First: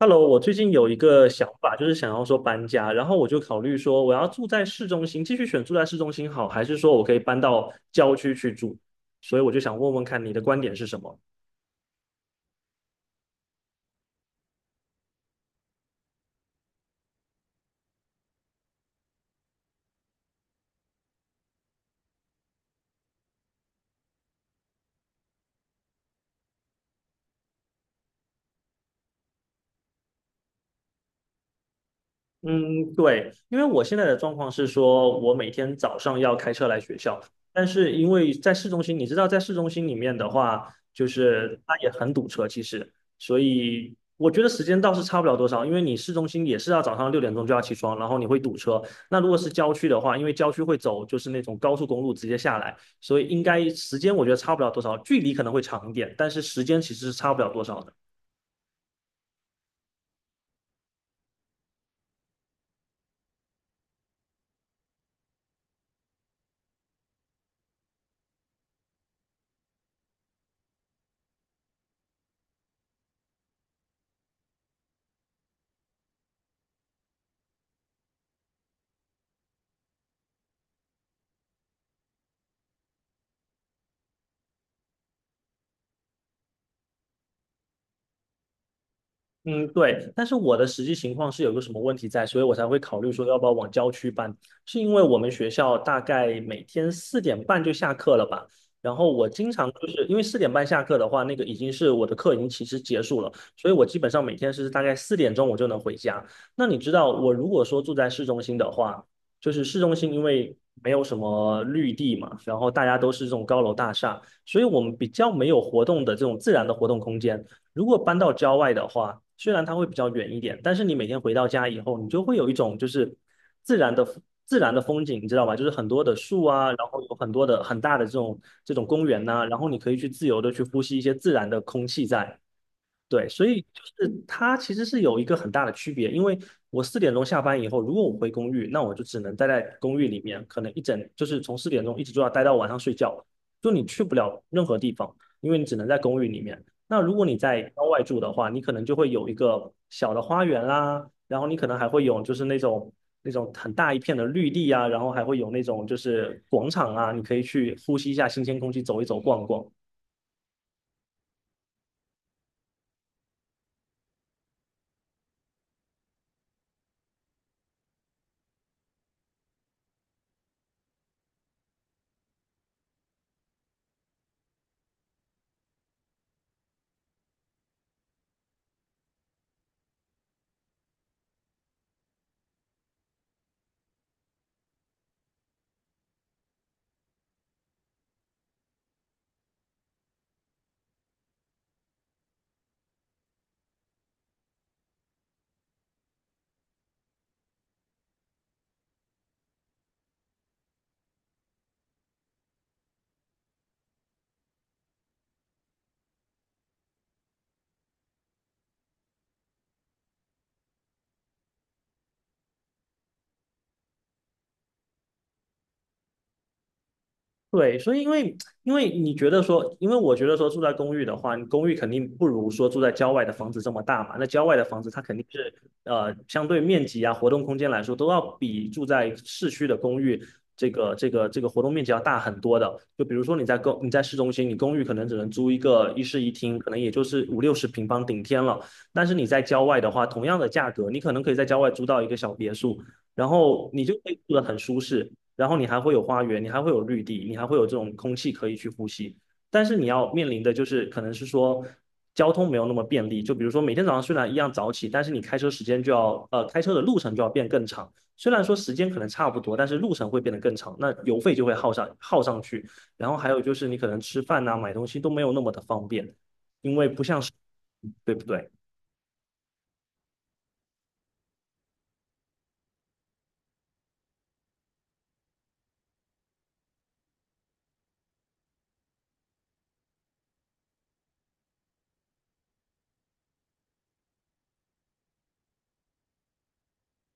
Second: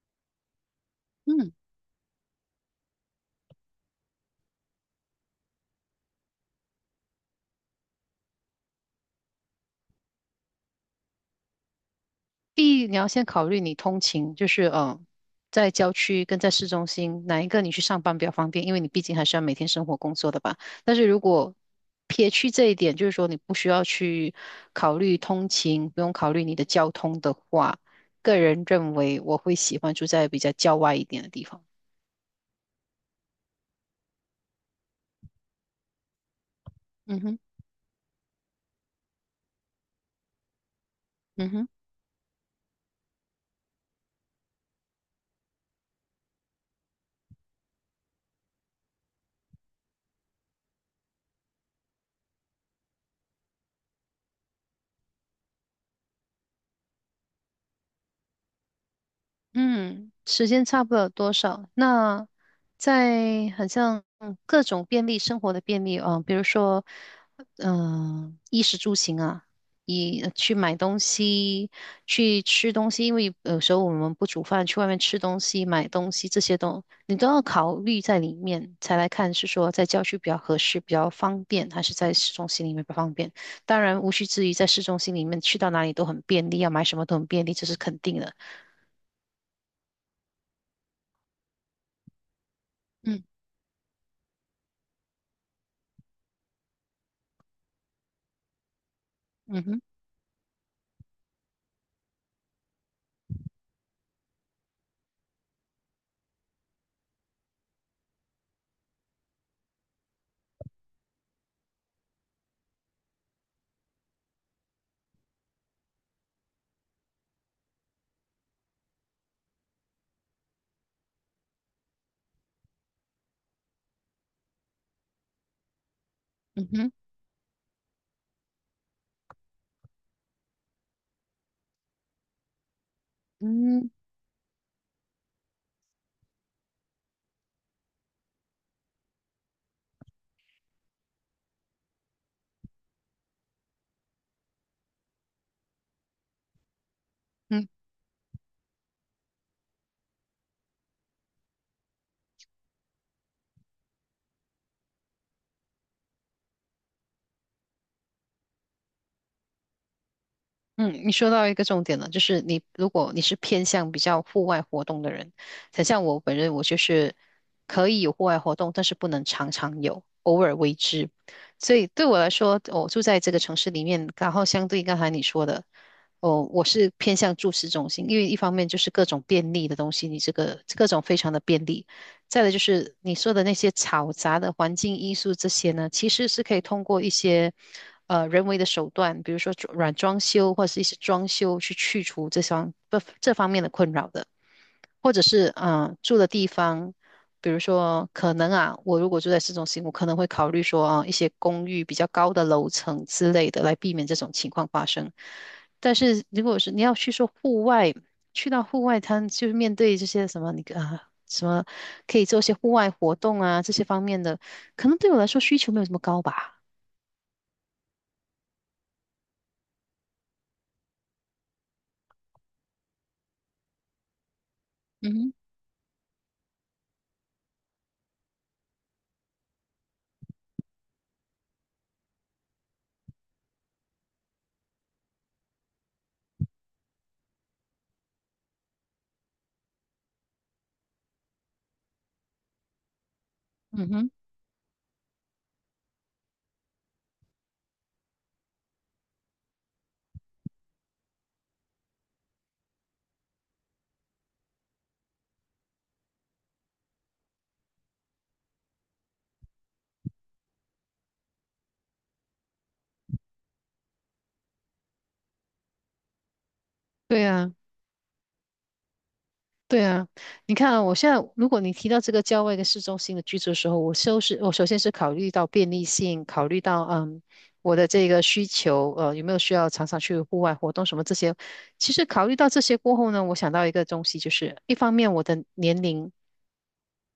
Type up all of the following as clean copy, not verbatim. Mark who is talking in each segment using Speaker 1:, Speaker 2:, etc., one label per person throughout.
Speaker 1: Hello，我最近有一个想
Speaker 2: 嗯，
Speaker 1: 法，就是想要说搬家，然后我就考虑说，我要住在市中心，继续选住在市中心好，还是说我可以搬到郊区去住？所以我就想问问看你的观点是什么。
Speaker 2: 第一你要先考虑你通勤，就是在郊区跟在市中心哪一个你去上班比较方便，因为你毕竟还是要每天生活工作的吧。但是如果撇去这一点，就是说你不需要去考虑通勤，不用考虑你的交通的话，个人认为我会喜欢住在比较郊外一点的地方。
Speaker 1: 嗯，对，因为我现在的状况是说，我每天早上要开车来学
Speaker 2: 嗯
Speaker 1: 校，
Speaker 2: 哼，
Speaker 1: 但是因为在市中心，你知道，在市中心里面的话，就
Speaker 2: 嗯
Speaker 1: 是
Speaker 2: 哼。
Speaker 1: 它也很堵车，其实，所以我觉得时间倒是差不了多少，因为你市中心也是要早上六点钟就要起床，然后你会堵车。那如果是郊区的话，因为郊区会走就是那种高速公路直接下来，所以应该时间我觉得差不了多少，距离可能会长一点，但是时间其实是差不了多少的。
Speaker 2: 嗯，时间差不了多少。那在很像各种便利生活的便利啊，比如说，衣食住行啊，去买东西、去吃东西，因为有时候我们不煮饭，去外面吃东西、买东西这些你都要考虑在里面，才来看是说在郊区比较合适、比较方便，还是在市中心里面比较方便。当然，无需质疑，在市中心里面去到哪里都很便利，要买什么都很便利，这是肯定的。
Speaker 1: 嗯，对，但是我的实际情况是有个什么问题在，所以我才会考虑说
Speaker 2: 嗯
Speaker 1: 要不要往郊区搬，是因为我们学校大概每天四点半就下课了吧，然后我经
Speaker 2: 嗯
Speaker 1: 常
Speaker 2: 哼。
Speaker 1: 就是因为四点半下课的话，那个已经是我的课已经其实结束了，所以我基本上每天是大概四点钟我就能回家。那你知道我如果说住在市中心的话，就是市中心因为没有什么绿地嘛，然后大家都是这种高楼大厦，所以我们比较没有活动的这种自然的活动空间。如果搬到郊外的话，虽然它会比较远一点，但是你每天回到家以后，你就会有一种就是自然的自然的风景，你知道吧？就是很多的树啊，
Speaker 2: 嗯
Speaker 1: 然
Speaker 2: 哼，
Speaker 1: 后有很多的很大的这种公园呐、然后你可以去自由的去呼吸一些自然的空气在，对，所以就
Speaker 2: 嗯
Speaker 1: 是它其实是有一个很大的区别，因为我四点钟下班以后，如果我回公寓，那我就只能待在公寓里面，可能一整就是从四点钟一直就要待到晚上睡觉了，就你去不了任何地方，因为你只能在公寓里面。那如果你在
Speaker 2: 嗯
Speaker 1: 郊外住的话，你可能就会有一个小的花园啦，然后你可能还会有就是那种很大一片的绿地啊，然后还会有那种就是广场啊，你可以去呼吸一下新鲜空气，走一走逛逛。
Speaker 2: 嗯，你说到一个重点了，就是你如果是偏向比较户外活动的人，很像我本人，我就是可以有户外活动，但是不能常常有，偶尔为之。所以对我来说，我住在这个城市里面，然后相对刚才你说的，哦，我是偏向住市中心，因为一方面就是各种便利的东西，你这个各种非常的便利，再来就是你说的那些嘈杂的环境因素，这些呢，其实是可以通过一些人为的手段，比如说软装修或者是一些装修去去除这方面的困扰的。或者是住的地方，比如说可能啊，我如果住在市中心，我可能会考虑说啊一些公寓比较高的楼层之类的，来避免这种情况发生。但是如果是你要去说户外，去到户外滩，就是面对这些什么你啊什么可以做一些户外活动啊这些方面的，可能对我来说需求没有这么高吧。
Speaker 1: 对，所以因为你觉得说，因为我觉得说住在公寓的话，你公寓肯定不如说住在郊外的房子这么大嘛。那郊外的房子它
Speaker 2: 嗯
Speaker 1: 肯定
Speaker 2: 哼。
Speaker 1: 是相对面积啊、活动空间来说，都要比住在市区的公寓这个活动面积要大很多的。就比如说你在公你在市中心，你公寓可能只能租一个一室一厅，可能也就是五六十平方顶天了。但是你在郊外的话，同样的价格，你可能可以在郊外租到一个小别墅。然后你
Speaker 2: 嗯
Speaker 1: 就可
Speaker 2: 哼，
Speaker 1: 以住得很舒适，然后你还会有花园，你还会有绿地，你还会有这种空气可以去呼吸。但是你要面临的就是可能是说交通没有那么便利，就比如说每天早上虽然一样早起，但是你开车时间就要开车的路程就要变更长。虽然说时间可能差不多，但是路程会变得更长，那油费就会耗上去。然后还有就是你可能吃饭呐、买东西都没有那么的方便，因为不像
Speaker 2: 对
Speaker 1: 是
Speaker 2: 啊。
Speaker 1: 对不对？
Speaker 2: 对啊，你看啊，我现在如果你提到这个郊外跟市中心的居住的时候，我首先是考虑到便利性，考虑到我的这个需求，有没有需要常常去户外活动什么这些。其实考虑到这些过后呢，我想到一个东西，就是一方面我的年龄。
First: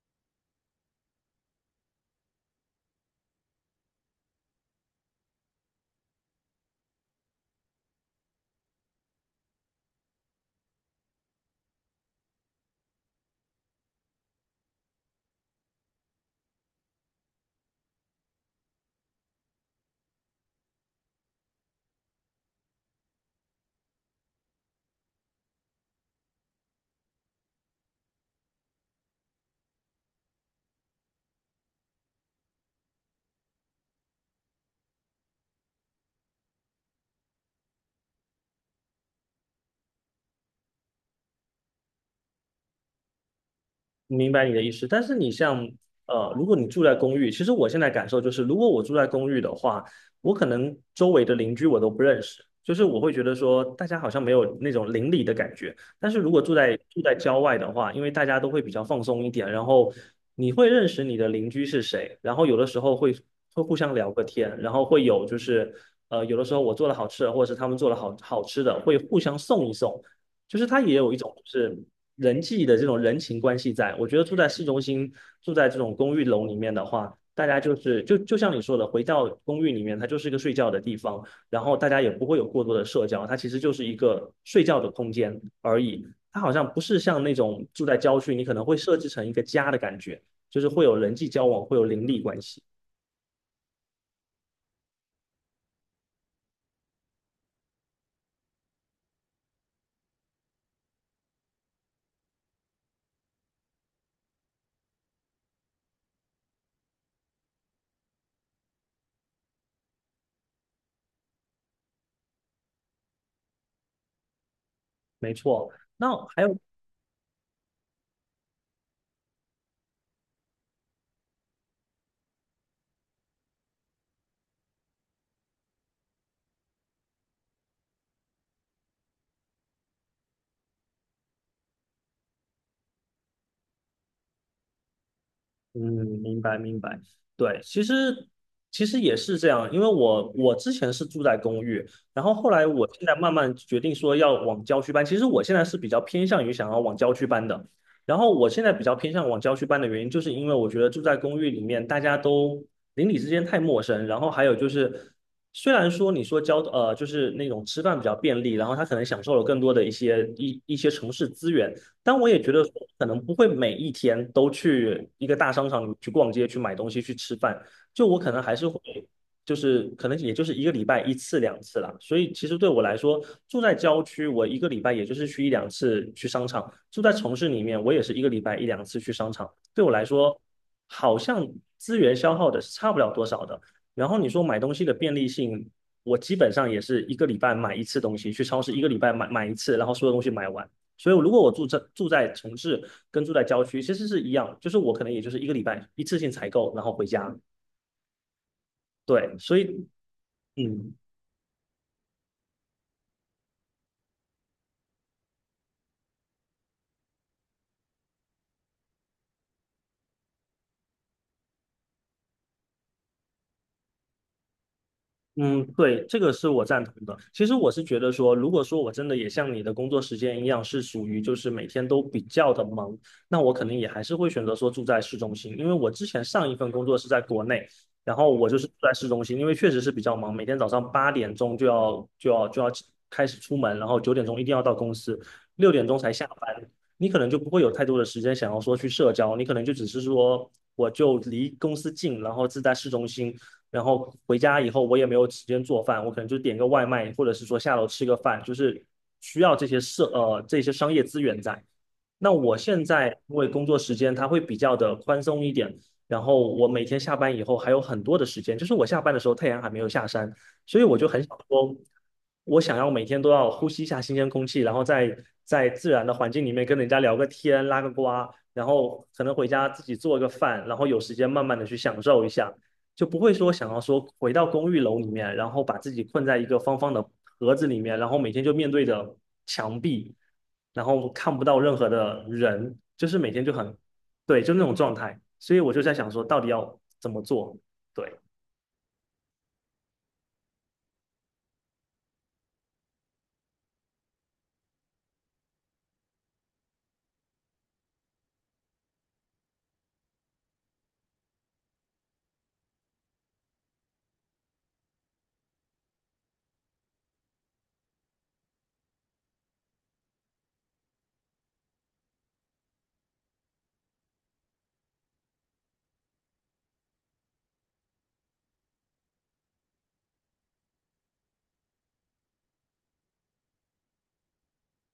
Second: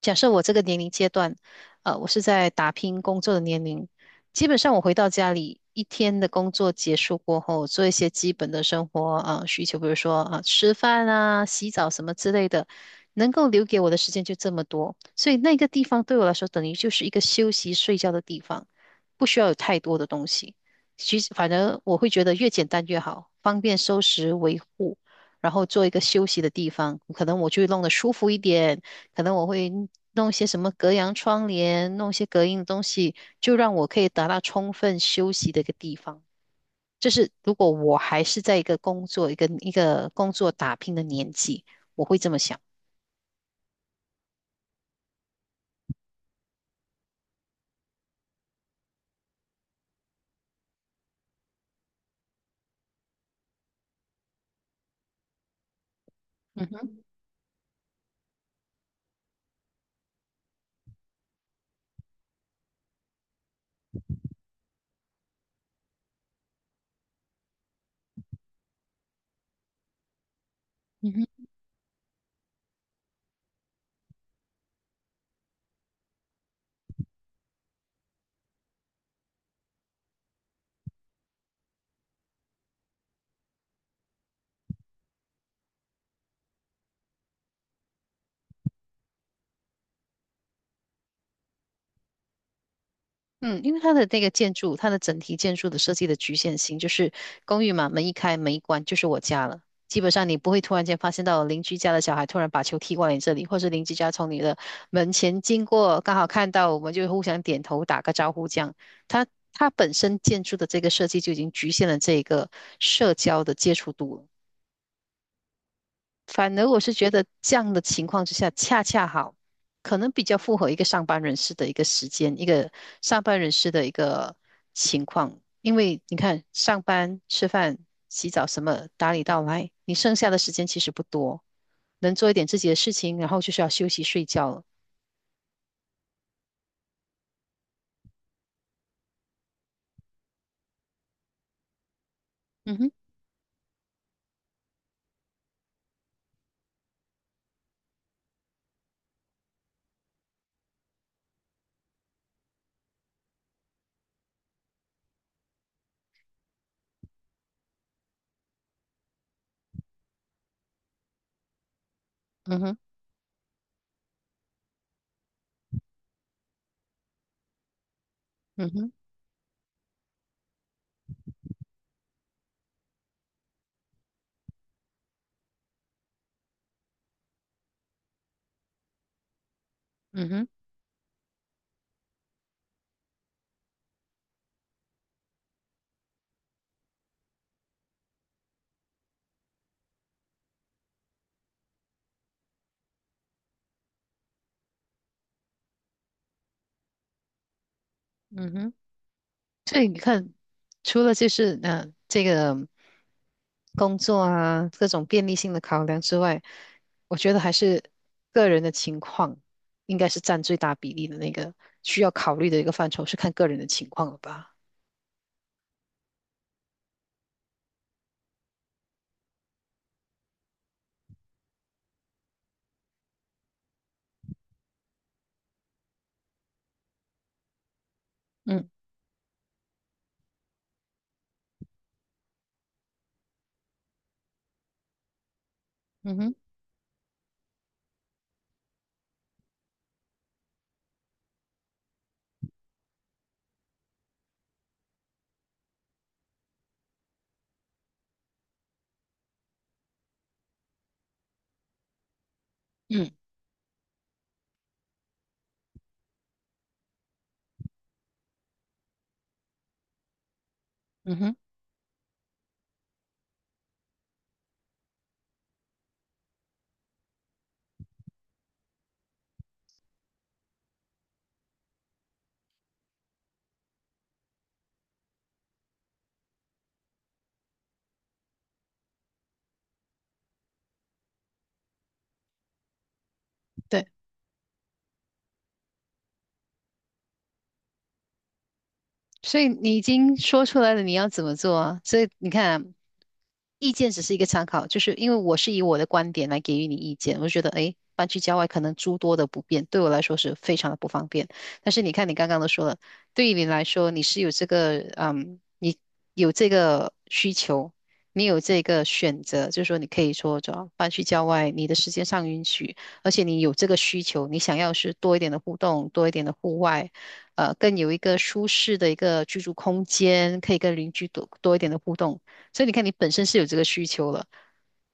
Speaker 2: 假设我这个年龄阶段，我是在打拼工作的年龄，基本上我回到家里一天的工作结束过后，做一些基本的生活啊、需求，比如说啊、吃饭啊、洗澡什么之类的，能够留给我的时间就这么多，所以那个地方对我来说等于就是一个休息睡觉的地方，不需要有太多的东西。其实，反正我会觉得越简单越好，方便收拾维护，然后做一个休息的地方，可能我就会弄得舒服一点。可能我会弄些什么隔阳窗帘，弄些隔音的东西，就让我可以达到充分休息的一个地方。就是如果我还是在一个工作、一个工作打拼的年纪，我会这么想。
Speaker 1: 明白你的意思，但是你像如果你住在公寓，其实我现在感受就是，如果我住在公寓的话，我可能周围的邻居我都不认识，就是我会觉得说大家好像没有那种邻里的感觉。但是如果住
Speaker 2: 嗯
Speaker 1: 在
Speaker 2: 哼。
Speaker 1: 住在郊外的话，因为大家都会比较放松一点，然后你会认识你的邻居是谁，然后有的时候会互相聊个天，然后会有就是有的时候我做了好吃的，或者是他们做了好好吃的，会互相送一送。就是它也有一种就是人际的这种人情关系在。我觉得住在市中心，住在这种公寓楼里面的话，大家就像你说的，回到公寓里面，它就是一个睡觉的地方，然后大家也不会有过多的社交，它其实就是一个睡觉的空间而已。它好像不是像那种住在郊区，你可能会设置成一个家的感觉，就是会有人际交往，会有邻里关系。
Speaker 2: 嗯，因为它的那个建筑，它的整体建筑的设计的局限性，就是公寓嘛，门一开门一关就是我家了。基本上你不会突然间发现到邻居家的小孩突然把球踢过来你这里，或是邻居家从你的门前经过，刚好看到我们就互相点头打个招呼这样。它它本身建筑的这个设计就已经局限了这个社交的接触度了。
Speaker 1: 没错。那还
Speaker 2: 反
Speaker 1: 有
Speaker 2: 而我是觉得这样的情况之下，恰恰好，可能比较符合一个上班人士的一个时间，一个上班人士的一个情况。因为你看，上班、吃饭、洗澡什么打理到来，你剩下的时间其实不多，能做一点自己的事情，然后就是要休息睡觉了。
Speaker 1: 嗯，明白明白，对，其实也是这样，因为我之前是住在公寓，然后后来
Speaker 2: 嗯
Speaker 1: 我
Speaker 2: 哼，
Speaker 1: 现在慢慢决定说要往郊区搬。其实我现在是比较偏向于想要往郊区搬的，然后我现在比较偏向往郊区搬的原因，就是因为我觉得住在公寓里面，大家都邻里之间太陌生，然后还有就是，虽然说你说就是那种吃饭比较便利，然后他可能享受了更多的一些一些城市资源。但我也觉
Speaker 2: 嗯
Speaker 1: 得说
Speaker 2: 哼，
Speaker 1: 可能不会每一天都去一个大商场里去逛街、去买东西、去吃饭。就我可能还是
Speaker 2: 嗯
Speaker 1: 会，
Speaker 2: 哼，
Speaker 1: 就是可能也就是一个礼拜一次两次啦。所以其实对我来说，住在郊区，我一个礼拜也就是去一两次去商场；住在城市里面，我也是一个礼拜一两次去商场。对我来
Speaker 2: 嗯
Speaker 1: 说，
Speaker 2: 哼，
Speaker 1: 好像资源消耗的是差不了多少的。然后你说买东西的便利性，我基本上也是一个礼拜买一次东西，去超市一个礼拜买一次，然后所有东西买完。所以如果我住在城市跟住在郊区其实是一样，就是我可能也就是一个礼拜一次性采购，然后回家。
Speaker 2: 嗯哼。
Speaker 1: 对，所
Speaker 2: 所
Speaker 1: 以
Speaker 2: 以你看，
Speaker 1: 嗯，
Speaker 2: 除了就是这个工作啊各种便利性的考量之外，我觉得还是个人的情况应该是占最大比例的那个需要考虑的一个范畴，是看个人的情况了吧？
Speaker 1: 嗯，对，这个是我赞同的。其实我是觉得说，如果说我真的也像你的工作时间一样，是属于就是每天都比较的忙，那我肯定也还是会选择说住在市中心，因为我之前上一份工作是在国内，然后我就是
Speaker 2: 嗯
Speaker 1: 住在市中心，因为确实是比较忙，每天早上八点钟就要开始出门，然后九点钟一定要到公司，六点钟才
Speaker 2: 嗯
Speaker 1: 下
Speaker 2: 哼，
Speaker 1: 班，你可能就不会有太多的时间想要说去社交，你可能就只是说我就离公司近，然后是在市中心。然后回家以后我也没有时间做饭，我可能就点个外卖，或者是说下楼吃个饭，就是需要这些这些商业资源在。那我现在
Speaker 2: 嗯
Speaker 1: 因为工作时间它会比较的宽松一点，然后我每天下班以后还有很多的时间，就是我下班的时候太阳还没有下山，所以我就
Speaker 2: 嗯
Speaker 1: 很
Speaker 2: 哼，
Speaker 1: 想说，我想要每天都要呼吸一下新鲜空气，然后在自然的环境里面跟人家聊个天、拉个呱，然后可能回家自己做个饭，然后有时间慢慢的去享受一下。就不会说想要说回到公寓楼里面，然后把自己困在一个方方的盒子里面，然后每天就面对着墙壁，然后看不到任何的人，就是每天就很，
Speaker 2: 对。
Speaker 1: 对，就那种状态。所以我就在想说，到底要怎么做？对，
Speaker 2: 所以你已经说出来了，你要怎么做啊？所以你看啊，意见只是一个参考，就是因为我是以我的观点来给予你意见，我就觉得，诶，搬去郊外可能诸多的不便，对我来说是非常的不方便。但是你看，你刚刚都说了，对于你来说，你是有这个，嗯，你有这个需求，你有这个选择，就是说你可以说，主要搬去郊外，你的时间上允许，而且你有这个需求，你想要是多一点的互动，多一点的户外。更有一个舒适的一个居住空间，可以跟邻居多一点的互动。所以你看，你本身是有这个需求了，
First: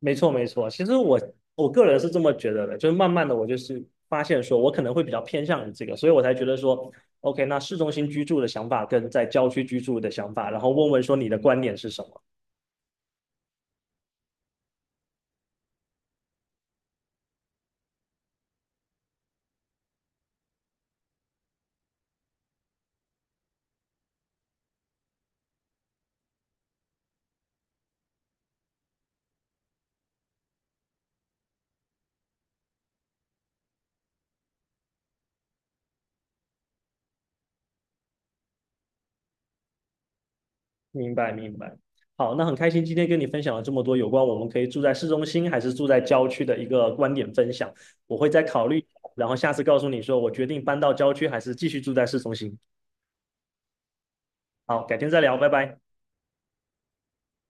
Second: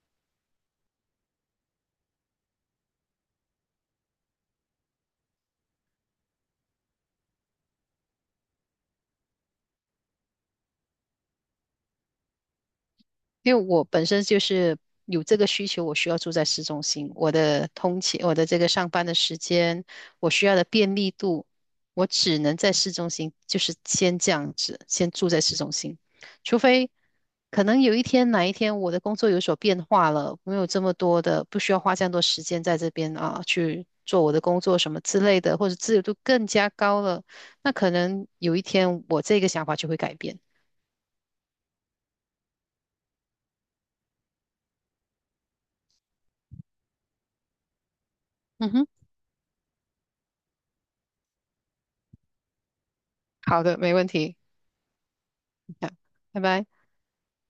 Speaker 1: 没错没错。其实我个人是这么觉得的，就是慢慢的我就是发现说我可能会比较偏向于这个，所以我才觉得说。OK，那市中心居住的想法跟在郊区居住的想法，然后问问说你的观点是什么？
Speaker 2: 因为我本身就是有这个需求，我需要住在市中心，我的通勤，我的这个上班的时间，我需要的便利度，我只能在市中心，就是先这样子，先住在市中心，除非可能有哪一天我的工作有所变化了，没有这么多的，不需要花这样多时间在这边啊，去做我的工作什么之类的，或者自由度更加高了，那可能有一天我这个想法就会改变。
Speaker 1: 明白明白。好，那很开心今天跟你分享了这么多有关我们可以住在市中心还是住在郊区的一个观点分享，我会再考
Speaker 2: 嗯
Speaker 1: 虑，
Speaker 2: 哼，
Speaker 1: 然后下次告诉你说我决定搬到郊区还是继续住在市中心。
Speaker 2: 好的，没问题，
Speaker 1: 好，改天再聊，拜拜。
Speaker 2: 好拜拜。